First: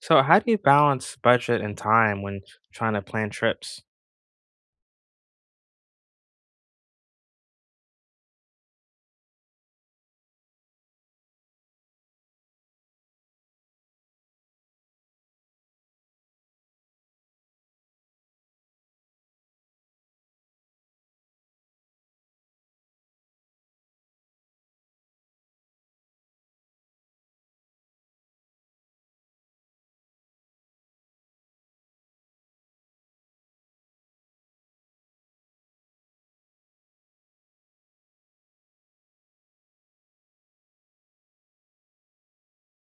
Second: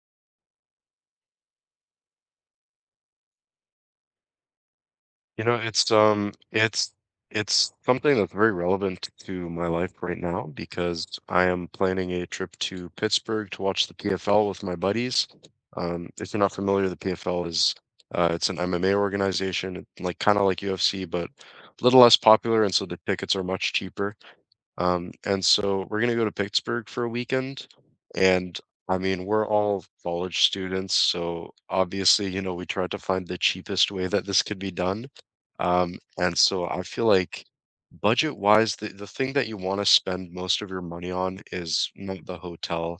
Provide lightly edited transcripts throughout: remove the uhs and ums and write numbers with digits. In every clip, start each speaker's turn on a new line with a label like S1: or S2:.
S1: So, how do you balance budget and time when trying to plan trips?
S2: You know, it's um it's it's something that's very relevant to my life right now because I am planning a trip to Pittsburgh to watch the PFL with my buddies. If you're not familiar, the PFL is it's an MMA organization, like kind of like UFC, but a little less popular, and so the tickets are much cheaper. And so we're gonna go to Pittsburgh for a weekend. And I mean, we're all college students, so obviously, you know, we tried to find the cheapest way that this could be done. And so I feel like budget wise, the thing that you want to spend most of your money on is not the hotel.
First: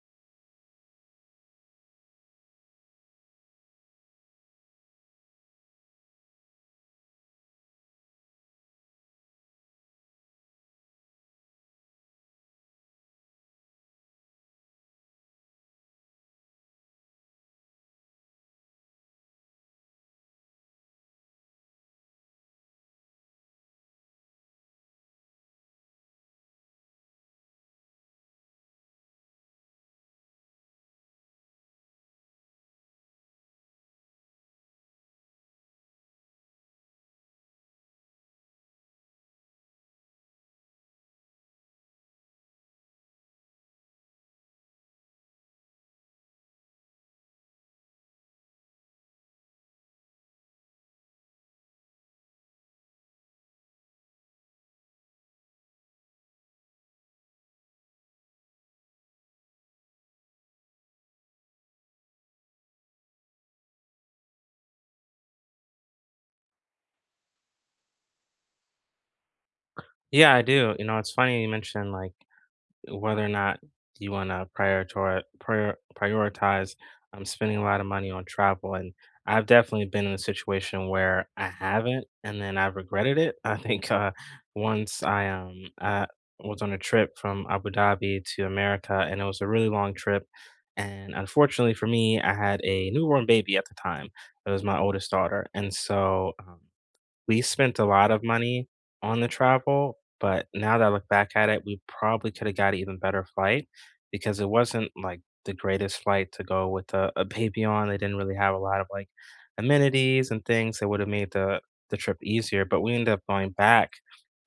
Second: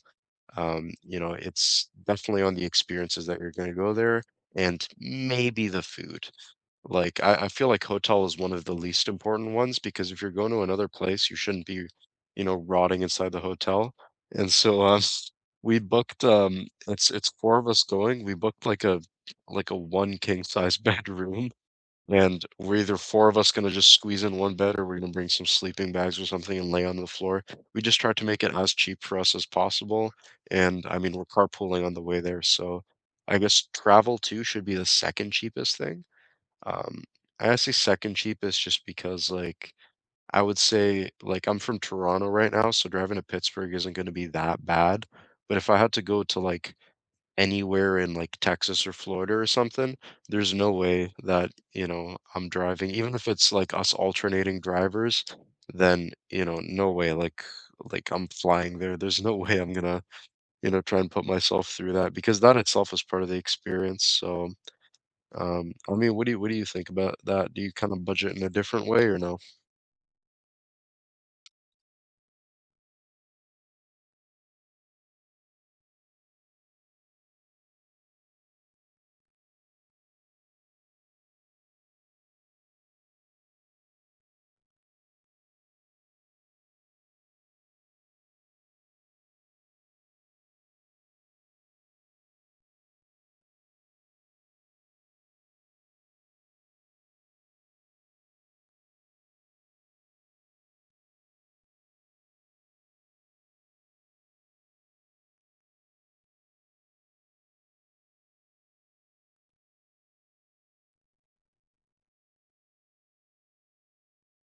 S2: You know, it's definitely on the experiences that you're gonna go there and maybe the food. Like, I feel like hotel is one of the least important ones because if you're going to another place, you shouldn't be, you know, rotting inside the hotel, and so, we booked, it's 4 of us going, we booked like a 1 king size bedroom, and we're either 4 of us gonna just squeeze in 1 bed or we're gonna bring some sleeping bags or something and lay on the floor. We just tried to make it as cheap for us as possible, and, I mean, we're carpooling on the way there, so I guess travel too should be the 2nd cheapest thing? Um, I say second cheapest just because, like, I would say, like, I'm from Toronto right now, so driving to Pittsburgh isn't going to be that bad. But if I had to go to like anywhere in like Texas or Florida or something, there's no way that, you know, I'm driving, even if it's like us alternating drivers, then, you know, no way, like I'm flying there. There's no way I'm gonna, you know, try and put myself through that because that itself is part of the experience. So, I mean, what do you think about that? Do you kind of budget in a different way or no?
S1: Yeah, I do. You know, it's funny you mentioned like whether or not you want to prioritize spending a lot of money on travel. And I've definitely been in a situation where I haven't and then I've regretted it. I think once I was on a trip from Abu Dhabi to America, and it was a really long trip, and unfortunately for me I had a newborn baby at the time. It was my oldest daughter, and so we spent a lot of money on the travel, but now that I look back at it, we probably could have got an even better flight because it wasn't like the greatest flight to go with a baby on. They didn't really have a lot of like amenities and things that would have made the trip easier. But we ended up going back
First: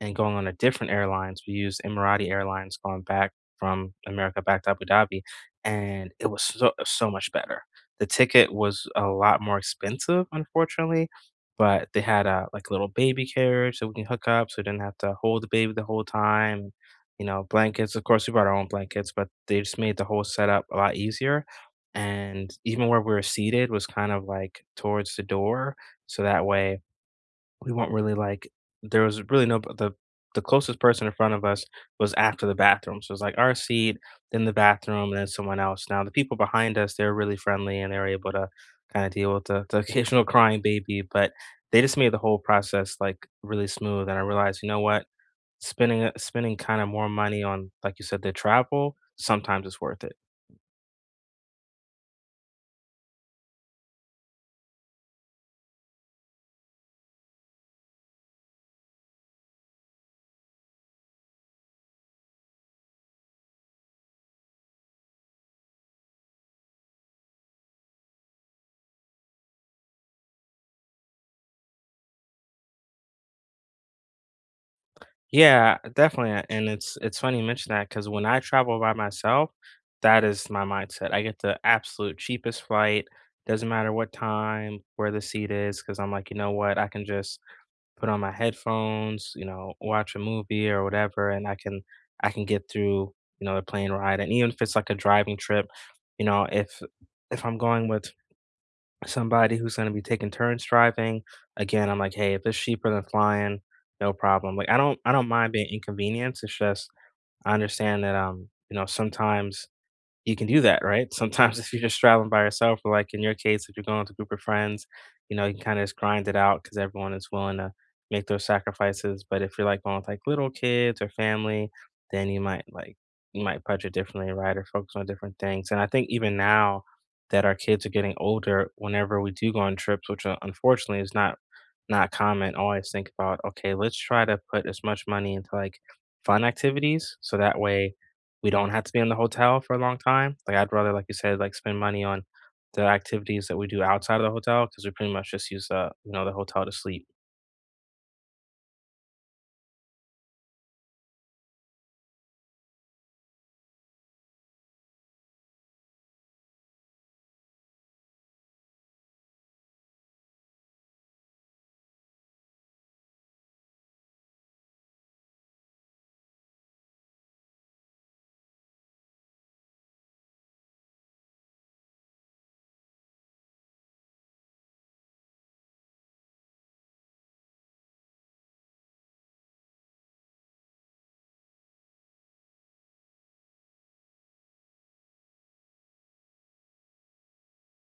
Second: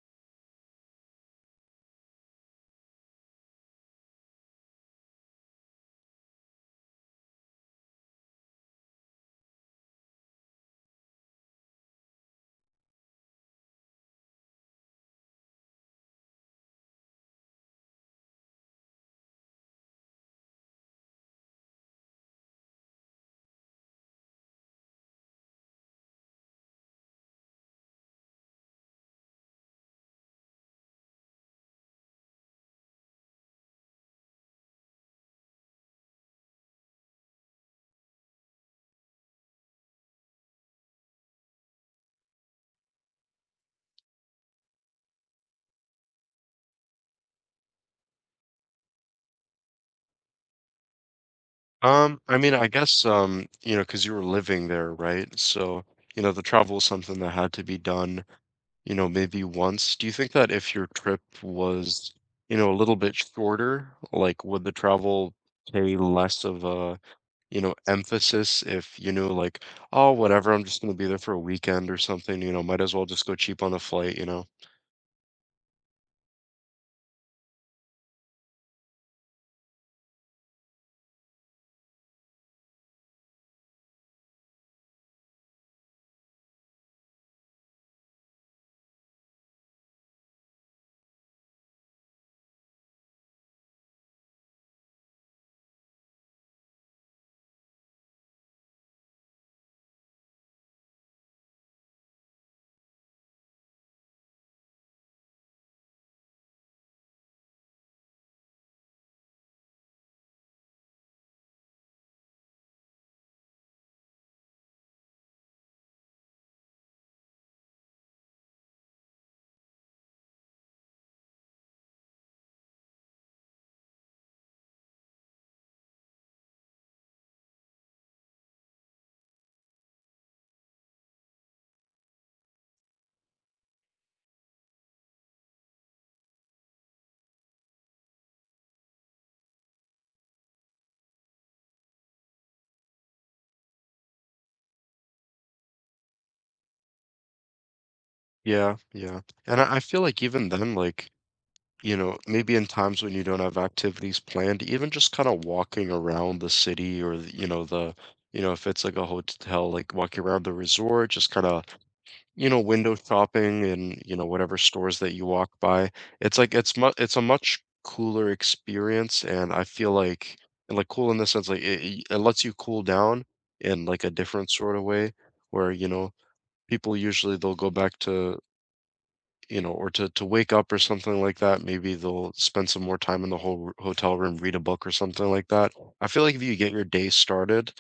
S1: and going on a different airlines. We used Emirati Airlines going back from America back to Abu Dhabi, and it was so, so much better. The ticket was a lot more expensive, unfortunately, but they had a, like, a little baby carriage so we can hook up, so we didn't have to hold the baby the whole time, you know, blankets, of course, we brought our own blankets, but they just made the whole setup a lot easier, and even where we were seated was kind of, like, towards the door, so that way we weren't really like there was really no, the closest person in front of us was after the bathroom. So it was like our seat, then the bathroom, and then someone else. Now the people behind us, they were really friendly and they were able to kind of deal with the occasional crying baby, but they just made the whole process like really smooth. And I realized, you know what, spending kind of more money on, like you said, the travel sometimes it's worth it.
S2: I mean, I guess, you know, because you were living there, right? So, you know, the travel was something that had to be done, you know, maybe once. Do you think that if your trip was, you know, a little bit shorter, like would the travel pay less of a, you know, emphasis if you knew like, oh, whatever, I'm just gonna be there for a weekend or something, you know, might as well just go cheap on a flight, you know?
S1: Yeah, definitely, and it's funny you mention that because when I travel by myself, that is my mindset. I get the absolute cheapest flight, doesn't matter what time, where the seat is, because 'cause I'm like, "You know what? I can just put on my headphones, you know, watch a movie or whatever, and I can get through, you know, the plane ride." And even if it's like a driving trip, you know, if I'm going with somebody who's gonna be taking turns driving, again, I'm like, "Hey, if it's cheaper than flying, no problem." Like, I don't mind being inconvenienced, it's just I understand that, you know, sometimes you can do that, right? Sometimes if you're just traveling by yourself, or like in your case, if you're going with a group of friends, you know, you can kind of just grind it out because everyone is willing to make those sacrifices. But if you're like going with like little kids or family, then you might like you might budget differently, right? Or focus on different things. And I think even now that our kids are getting older, whenever we do go on trips, which unfortunately is not common, always think about, okay, let's try to put as much money into like fun activities. So that way we don't have to be in the hotel for a long time. Like, I'd rather, like you said, like spend money on the activities that we do outside of the hotel because we pretty much just use the you know the hotel to sleep.
S2: Yeah, yeah. And I feel like even then, like, you know, maybe in times when you don't have activities planned, even just kind of walking around the city or, you know, the, you know, if it's like a hotel, like walking around the resort, just kind of, you know, window shopping and, you know, whatever stores that you walk by. It's like, it's a much cooler experience. And I feel like, and like cool in the sense, like it lets you cool down in like a different sort of way where, you know, people usually they'll go back to you know, or to wake up or something like that. Maybe they'll spend some more time in the whole hotel room, read a book or something like that. I feel like if you get your day started,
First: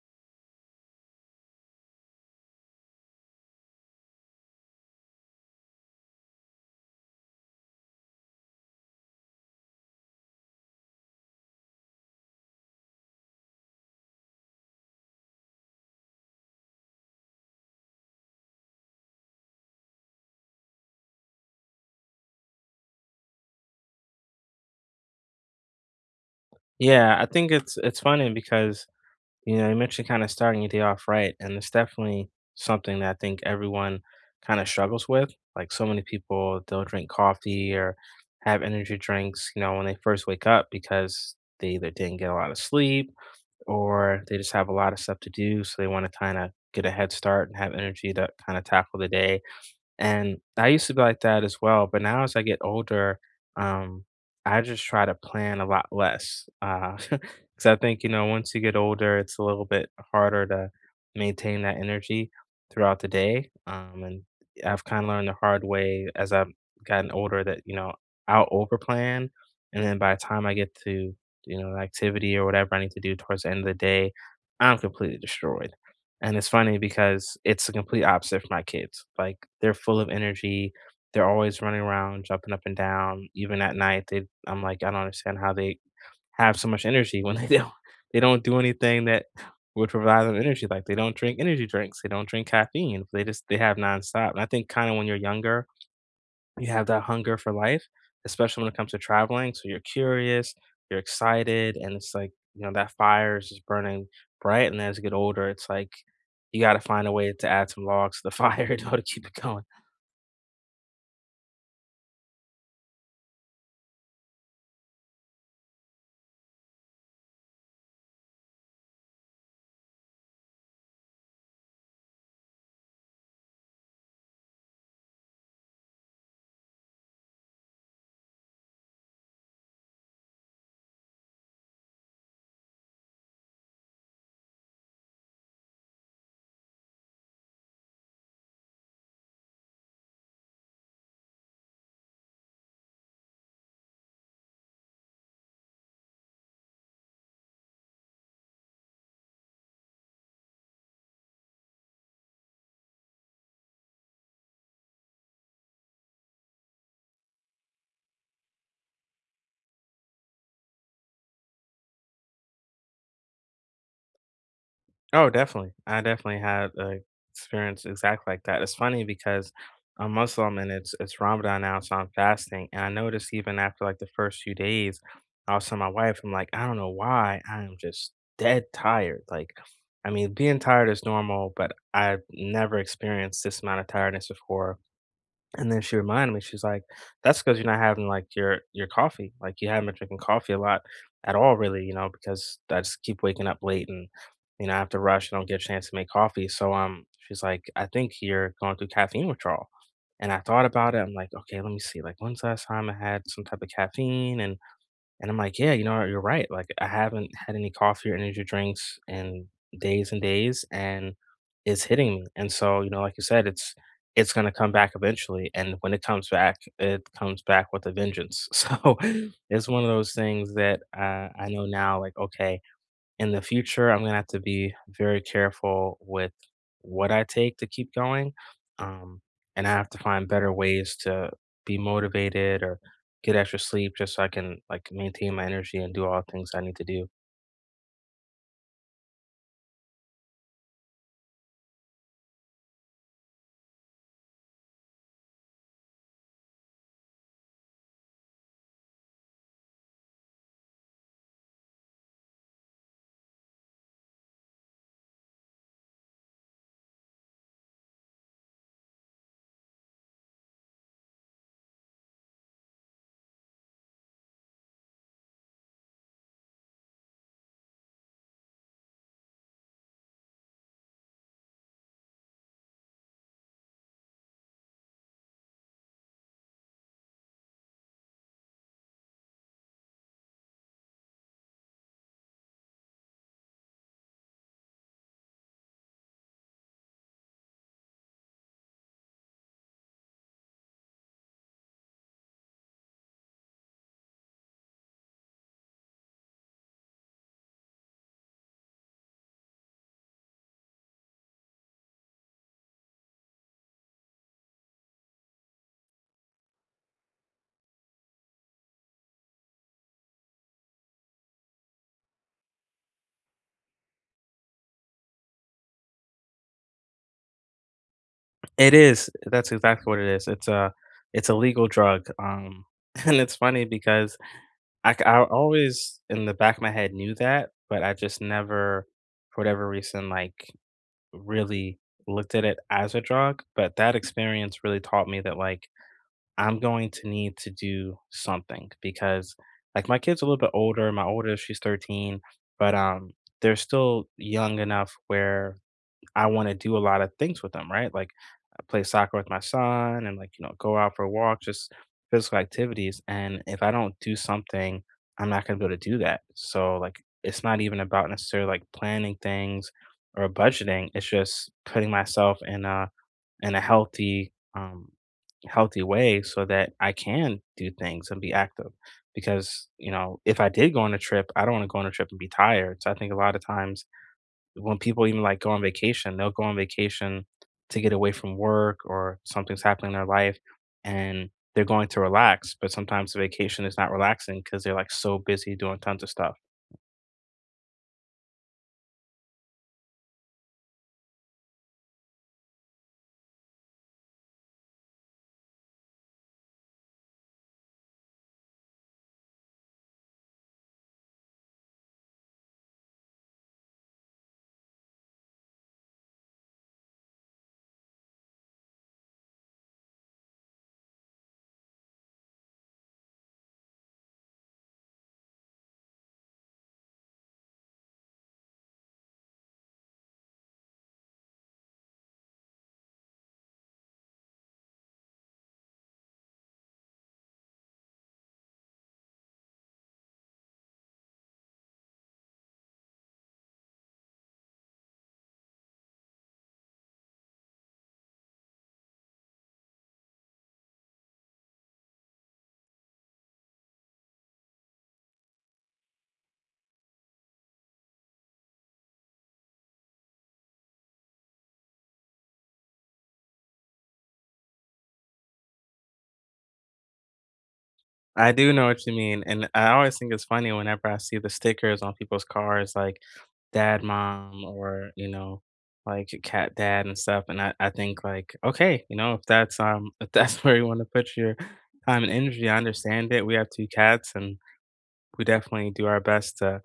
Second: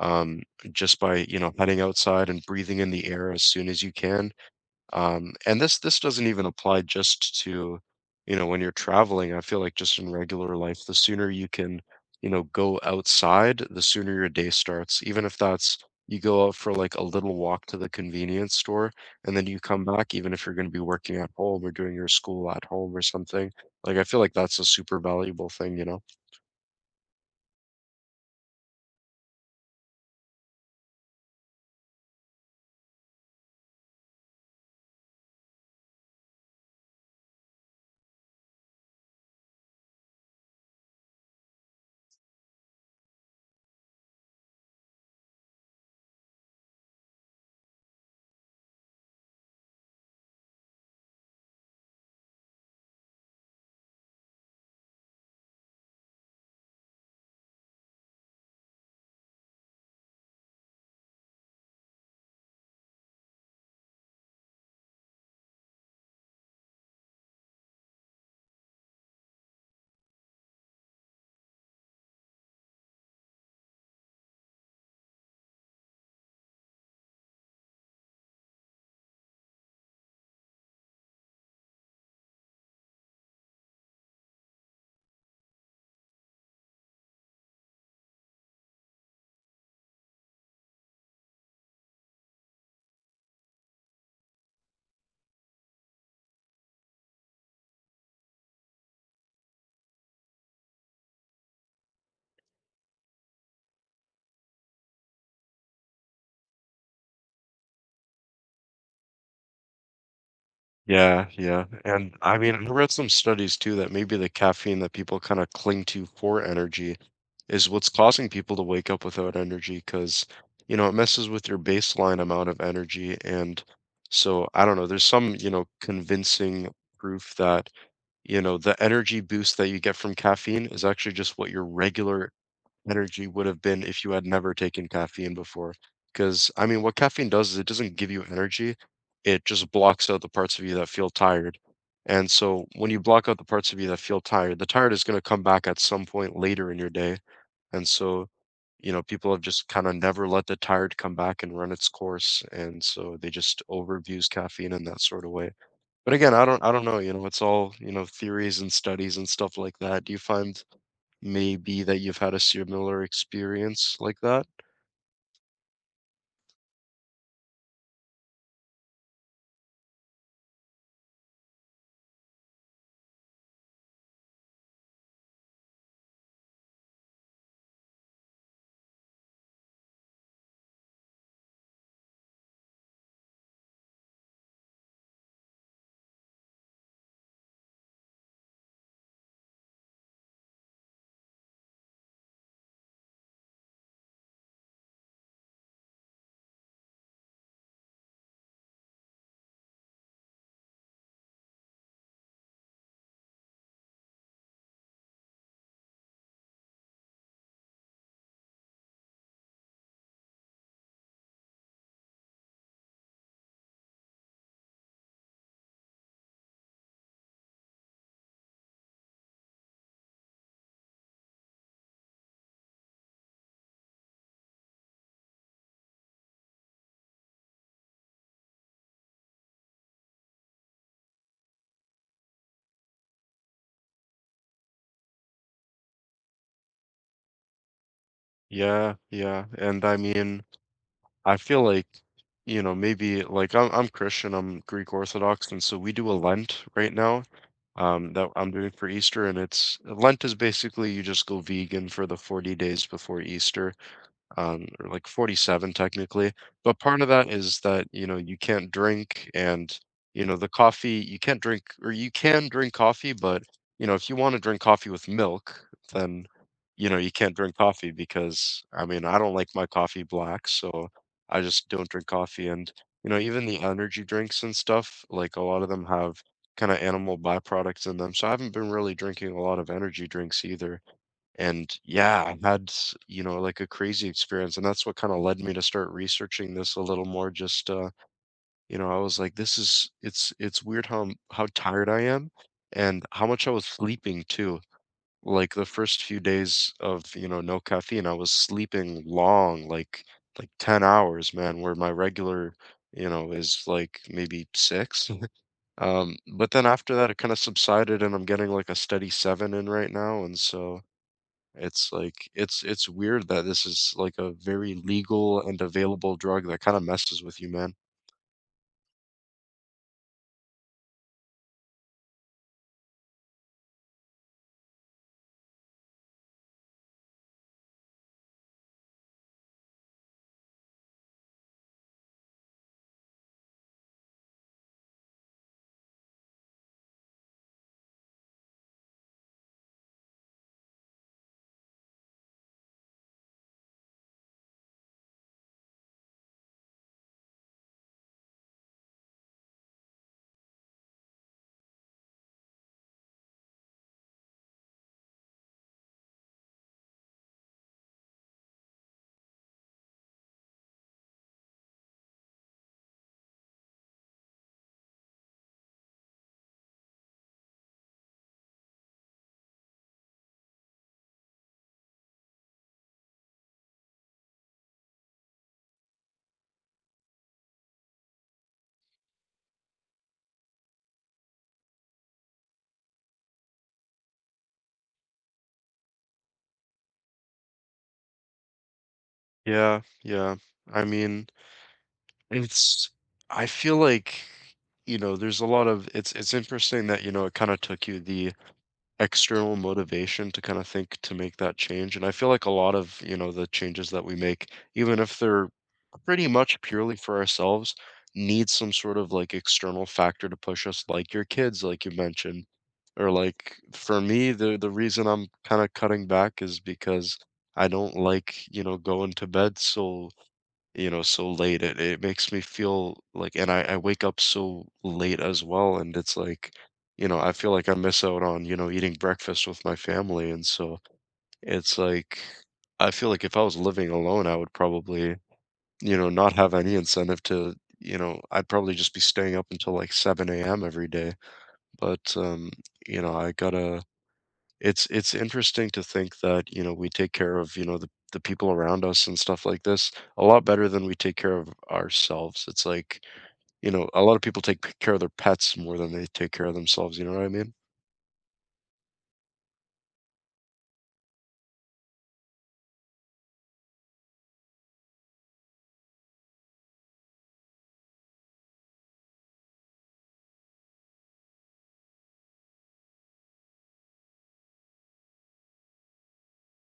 S2: um, just by, you know, heading outside and breathing in the air as soon as you can, and this doesn't even apply just to, you know, when you're traveling. I feel like just in regular life, the sooner you can, you know, go outside, the sooner your day starts. Even if that's you go out for like a little walk to the convenience store and then you come back, even if you're going to be working at home or doing your school at home or something. Like I feel like that's a super valuable thing.
S1: Yeah, I think it's funny because you know you mentioned kind of starting your day off right, and it's definitely something that I think everyone kind of struggles with. Like so many people, they'll drink coffee or have energy drinks, you know, when they first wake up because they either didn't get a lot of sleep or they just have a lot of stuff to do, so they want to kind of get a head start and have energy to kind of tackle the day. And I used to be like that as well, but now as I get older, um, I just try to plan a lot less. Because I think, you know, once you get older, it's a little bit harder to maintain that energy throughout the day. And I've kind of learned the hard way as I've gotten older that, you know, I'll overplan. And then by the time I get to, you know, an activity or whatever I need to do towards the end of the day, I'm completely destroyed. And it's funny because it's the complete opposite for my kids. Like, they're full of energy. They're always running around, jumping up and down. Even at night, they I'm like, "I don't understand how they have so much energy when they don't do anything that would provide them energy." Like, they don't drink energy drinks, they don't drink caffeine, they just they have nonstop. And I think kinda when you're younger you have that hunger for life, especially when it comes to traveling. So you're curious, you're excited, and it's like, you know, that fire is just burning bright. And as you get older, it's like you got to find a way to add some logs to the fire in order to keep it going.
S2: Yeah, yeah. And I mean, I read some studies too that maybe the caffeine that people kind of cling to for energy is what's causing people to wake up without energy because, you know, it messes with your baseline amount of energy. And so I don't know, there's some, you know, convincing proof that, you know, the energy boost that you get from caffeine is actually just what your regular energy would have been if you had never taken caffeine before. Because, I mean, what caffeine does is it doesn't give you energy, it just blocks out the parts of you that feel tired. And so when you block out the parts of you that feel tired, the tired is going to come back at some point later in your day. And so, you know, people have just kind of never let the tired come back and run its course. And so they just overabuse caffeine in that sort of way. But again, I don't know, you know, it's all, you know, theories and studies and stuff like that. Do you find maybe that you've had a similar experience like that?
S1: Oh, definitely. I definitely had a experience exactly like that. It's funny because I'm Muslim and it's Ramadan now, so I'm fasting. And I noticed even after like the first few days, I was telling my wife, I'm like, I don't know why, I am just dead tired. Like, I mean, being tired is normal, but I've never experienced this amount of tiredness before. And then she reminded me, she's like, "That's because 'cause you're not having, like, your coffee, like, you haven't been drinking coffee a lot at all really, you know, because I just keep waking up late and, you know, I have to rush, I don't get a chance to make coffee." So, she's like, "I think you're going through caffeine withdrawal." And I thought about it, I'm like, "Okay, let me see, like, when's the last time I had some type of caffeine?" And I'm like, "Yeah, you know, you're right, like, I haven't had any coffee or energy drinks in days and days, and it's hitting me." And so, you know, like you said, it's gonna come back eventually, and when it comes back with a vengeance. So, it's one of those things that, I know now, like, okay in the future, I'm gonna have to be very careful with what I take to keep going. Um, and I have to find better ways to be motivated or get extra sleep just so I can like maintain my energy and do all the things I need to do.
S2: Yeah, yeah, and I mean, I feel like, you know, maybe like I'm Christian, I'm Greek Orthodox, and so we do a Lent right now, that I'm doing for Easter, and it's Lent is basically you just go vegan for the 40 days before Easter. Um, or like 47 technically. But part of that is that, you know, you can't drink and, you know, the coffee, you can't drink or you can drink coffee, but, you know, if you want to drink coffee with milk, then, you know, you can't drink coffee because, I mean, I don't like my coffee black. So I just don't drink coffee. And, you know, even the energy drinks and stuff, like a lot of them have kind of animal byproducts in them. So I haven't been really drinking a lot of energy drinks either. And yeah, I had, you know, like a crazy experience. And that's what kind of led me to start researching this a little more. Just, you know, I was like, this is, it's weird how, how tired I am and how much I was sleeping too. Like the first few days of, you know, no caffeine, I was sleeping long, like 10 hours, man, where my regular, you know, is like maybe six. But then after that, it kind of subsided and I'm getting like a steady seven in right now. And so, it's like it's weird that this is like a very legal and available drug that kind of messes with you, man.
S1: It is. That's exactly what it is. It's a legal drug. And it's funny because I always in the back of my head knew that, but I just never, for whatever reason, like really looked at it as a drug, but that experience really taught me that like I'm going to need to do something because like my kid's a little bit older. My oldest, she's 13, but they're still young enough where I wanna do a lot of things with them, right? Like, I play soccer with my son and, like, you know, go out for walks, just physical activities, and if I don't do something, I'm not gonna be able to do that. So, like, it's not even about necessarily, like, planning things or budgeting, it's just putting myself in a healthy, healthy way so that I can do things and be active. Because, you know, if I did go on a trip, I don't wanna go on a trip and be tired. So I think a lot of times when people even like go on vacation, they'll go on vacation to get away from work or something's happening in their life and they're going to relax, but sometimes the vacation is not relaxing because they're like so busy doing tons of stuff.
S2: Yeah, yeah. I mean, it's I feel like, you know, there's a lot of it's interesting that, you know, it kind of took you the external motivation to kind of think to make that change. And I feel like a lot of, you know, the changes that we make, even if they're pretty much purely for ourselves, need some sort of like external factor to push us, like your kids, like you mentioned. Or like for me, the reason I'm kind of cutting back is because I don't like, you know, going to bed so you know, so late. It makes me feel like and I wake up so late as well, and it's like, you know, I feel like I miss out on, you know, eating breakfast with my family, and so it's like I feel like if I was living alone, I would probably, you know, not have any incentive to, you know, I'd probably just be staying up until like 7 a.m. every day. But you know, I gotta it's interesting to think that, you know, we take care of, you know, the people around us and stuff like this a lot better than we take care of ourselves. It's like, you know, a lot of people take care of their pets more than they take care of themselves, you know what I mean?
S1: I do know what you mean. And I always think it's funny whenever I see the stickers on people's cars, like dad, mom, or, you know, like cat dad and stuff. And I think like, okay, you know, if that's where you want to put your time and energy, I understand it. We have two cats and we definitely do our best to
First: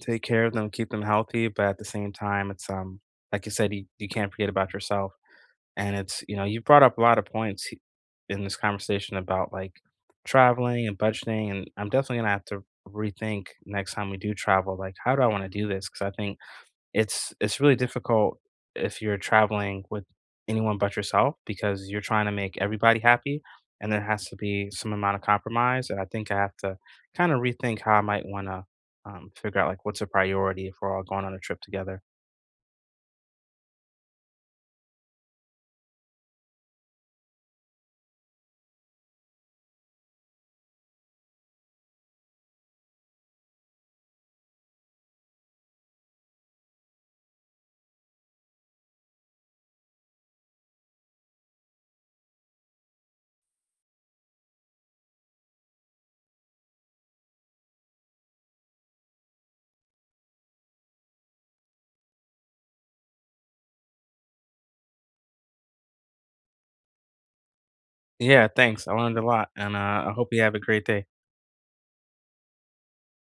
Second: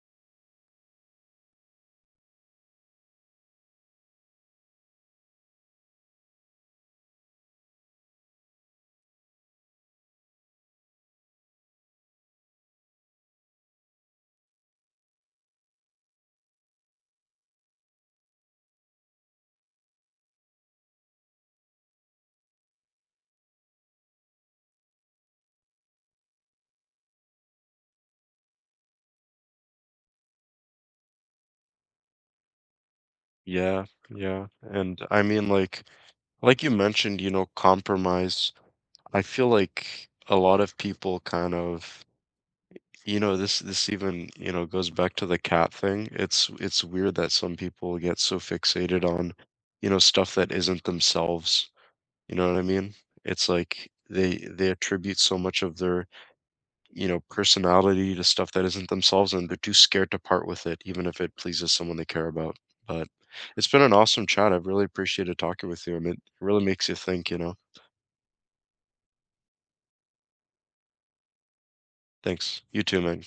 S1: take care of them, keep them healthy, but at the same time, it's like you said, you can't forget about yourself. And it's you know, you brought up a lot of points in this conversation about like traveling and budgeting, and I'm definitely gonna have to rethink next time we do travel, like how do I want to do this? Because I think it's really difficult if you're traveling with anyone but yourself because you're trying to make everybody happy, and there has to be some amount of compromise, and I think I have to kinda rethink how I might wanna, figure out, like, what's a priority if we're all going on a trip together.
S2: Yeah, yeah. And I mean like you mentioned, you know, compromise. I feel like a lot of people kind of you know this even you know goes back to the cat thing it's weird that some people get so fixated on you know stuff that isn't themselves. You know what I mean? It's like they attribute so much of their, you know, personality to stuff that isn't themselves and they're too scared to part with it, even if it pleases someone they care about. But it's been an awesome chat. I've really appreciated talking with you and it really makes you think, you know.
S1: Yeah, thanks. I learned a lot, and, I hope you have a great day.
S2: Thanks. You too, man.